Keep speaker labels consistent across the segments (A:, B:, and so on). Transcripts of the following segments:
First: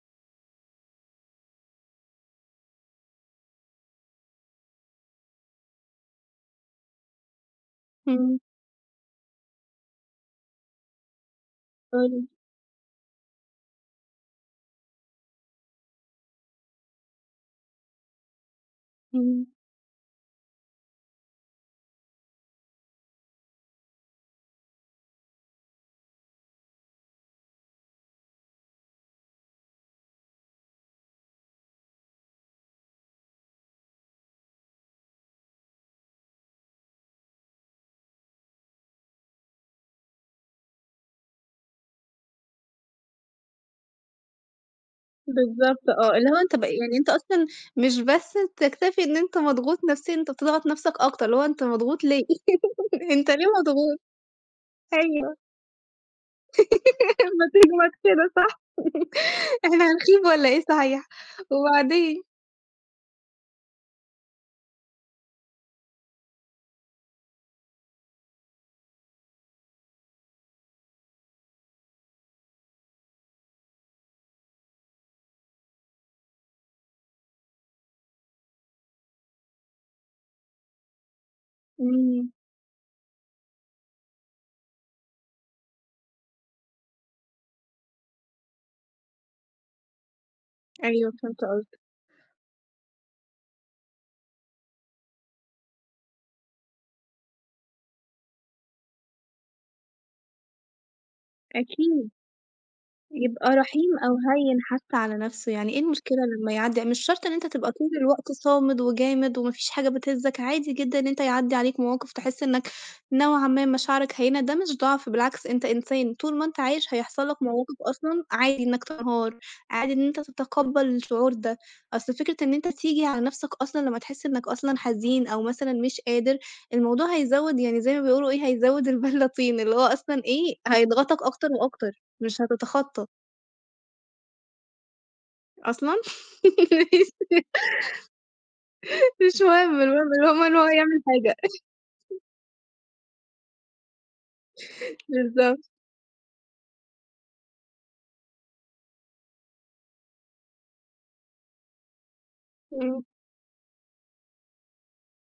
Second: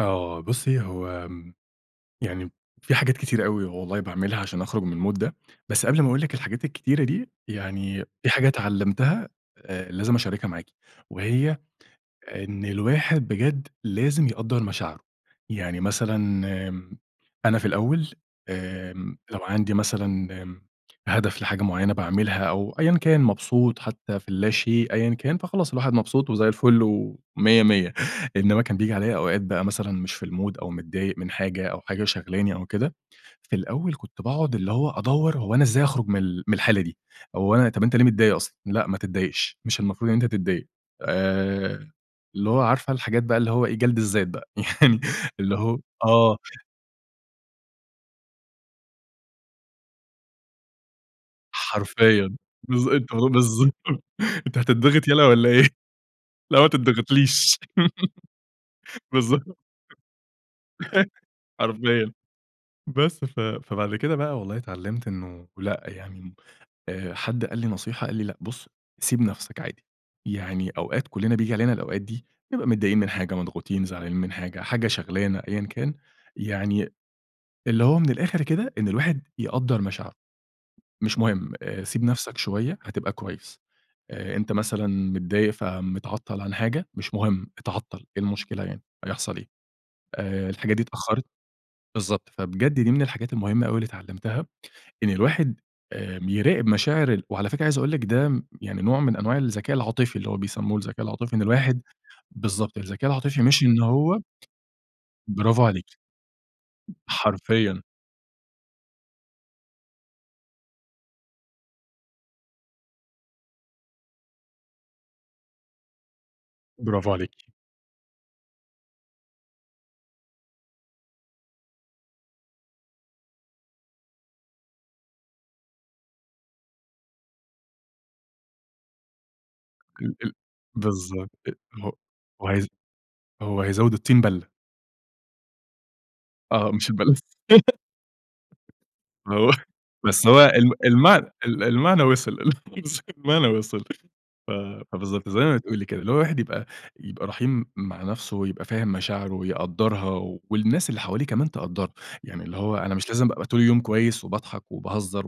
A: آه. بُصّي، هو آمم، يعني فيه حاجات كتيرة أوي والله باعملها عشان أخرُج من الmood ده، بس قبل ما أقول لِك الحاجات الكتيرة دي، يعني فيه
B: إمم.
A: حاجة اتعلمتها آآ، لازم أشاركها معاكِ، وهي
B: قل لي.
A: إن الواحد بجد لازم يقدَّر مشاعره، يعني مثلًا آمم، أنا في الأول آمم، لو
B: إمم.
A: عندي مثلًا هدف لحاجة معيّنة باعملها أو أيًّا كان، مبسوط حتى في اللاشيء أيًّا كان، فخلاص الواحد مبسوط وزي الفل ومِيَّة مِيَّة، إنما كان بييجي عليَّ أوقات بقى مثلًا مش في الmood أو متضايق من حاجة أو حاجة شاغلاني أو كده، في الأول كنت باقعد اللي هو أدوَّر هو أنا إزاي اخرُج من ال من الحالة دي، هو أنا طَب أنت ليه متضايق أصلًا؟ لأ ما تتضايقش، مش المفروض إن أنت تتضايق، آآ، اللي هو عارفة الحاجات بقى اللي هو جَلْد الذات بقى، يعني اللي هو
B: بالضبط آه. اللي هو
A: آه.
B: أنت ب يعني أنت أصلًا مش بس بتكتفي إن أنت مضغوط نفسيًا، أنت بتضغط نَفْسك أكتر، اللي هو أنت مضغوط ليه؟
A: حرفيًا، بالض أنت
B: أنت ليه
A: [unintelligible] بالضبط.
B: مضغوط؟
A: أنت هتضّغِط يَلَا
B: أيوه.
A: والّا إيه. لأ ما
B: ما
A: تضّغطليش.
B: تجمد كده صح.
A: بالض
B: إحنا هنخيب والّا إيه صحيح.
A: حرفيًا،
B: وبعدين؟
A: بس ف فبعد كده بقى والله اتعلمت إنه لأ يعني، آآ، حد قال لي نصيحة قال لي: "لأ بُصّ سيب نَفْسك عادي، يعني أوقات كلنا بييجي علينا الأوقات دي نبقى متضايقين من حاجة، مضغوطين، زعلانين من حاجة، حاجة شاغلانا أيًّا كان، يعني اللي هو من الآخر كده إن الواحد يقدَّر مشاعره، مش مهم سيب
B: إمم.
A: نَفْسك شوية هتبقى كويس، آآ، أنت مثلًا متضايق فمتعطل عن حاجة، مش مهم إتعطل، إيه المشكلة يعني هيحصل إيه، آآ، الحاجة دي
B: أيوه
A: اتأخّرِت"،
B: فهمت قصدك.
A: بالضبط. فبجد دي من الحاجات المهمة أوي اللي اتعلمتها إن الواحد آمم، يراقب مشاعر ال وعلى فكرة عايز أقول لِك ده يعني نوع من أنواع الذكاء العاطفي، اللي هو بيسموه الذكاء العاطفي إن الواحد
B: أكيد.
A: بالضبط، الذكاء العاطفي
B: يبقى
A: مش إن
B: رحيم أو
A: هو
B: هيِّن حتى على نَفْسه،
A: برافو
B: يعني إيه
A: عليكِ.
B: المشكلة لمّا يعدِّي ع مش شرط إن أنت تبقى
A: حرفيًا.
B: طول الوقت صامد وجامد، وما فيش حاجة بتهزك، عادي جدًا إن أنت يعدِّي عليك مواقف تحس إنك نوعًا ما مشاعرك هيّنة، ده مش ضَعْف، بالعكس أنت إنسان، طول ما أنت عايش
A: برافو
B: هيحصل لك
A: عليكِ.
B: مواقف أصلًا عادي إنك تنهار، عادي إن أنت تتقبَّل الشعور ده، أصل فكرة إن أنت تيجي على نَفْسك أصلًا لمّا تحس إنك أصلًا حزين أو مثلًا مش قادر، الموضوع هيزوِّد يعني زي ما بيقولوا إيه، هيزوِّد البَلَّة طين، اللي هو
A: ال
B: أصلًا
A: ال
B: إيه هيضغطك
A: بالضبط.
B: أكتر
A: أ
B: وأكتر، مش
A: هو هيز
B: هتتخطى.
A: هو هيزوِّد الطين بَلَّة.
B: أصلًا!
A: آه، مش البَلَّ
B: ماشي. مش
A: آه،
B: مهم، المهم
A: بس هو
B: المهم إن هو
A: ال
B: يعمل
A: المع
B: حاجة.
A: ال المعنى وصل، [unintelligible] [unintelligible] المعنى وصل، ف فبالضبط زي ما
B: بالضبط.
A: بتقولي كده، اللي هو الواحد يبقى يبقى رحيم مع نَفْسه ويبقى فاهم مشاعره ويقدَّرها، والناس اللي حواليه كمان تقدَّرها، يعني اللي هو أنا
B: إمم.
A: مش لازم ابقى طول اليوم كويس وباضحك وباهزر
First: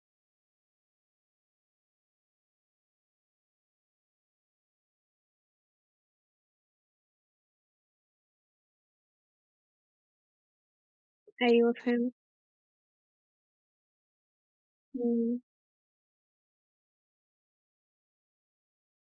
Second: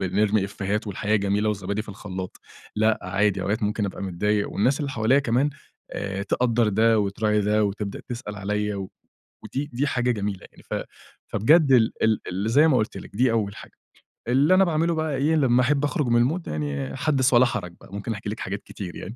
A: وبنرمي إيفيهات والحياة جميلة وزبادي في الخلاط، لأ عادي أوقات ممكن أبقى متضايق والناس اللي حواليَّ كمان آآ، تقدَّر ده وتراعي ده وتبدأ تسأل عليَّ، ودي دي حاجة جميلة يعني، ف فبجد
B: أيوه
A: ال
B: فهمت.
A: ال ال زي ما قلت لِك دي أول حاجة، اللي أنا باعمله بقى إيه
B: إمم.
A: لمّا احب أخرُج من الmood يعني حَدِّث ولا حَرَج بقى، ممكن أحكي لِك حاجات كتير يعني.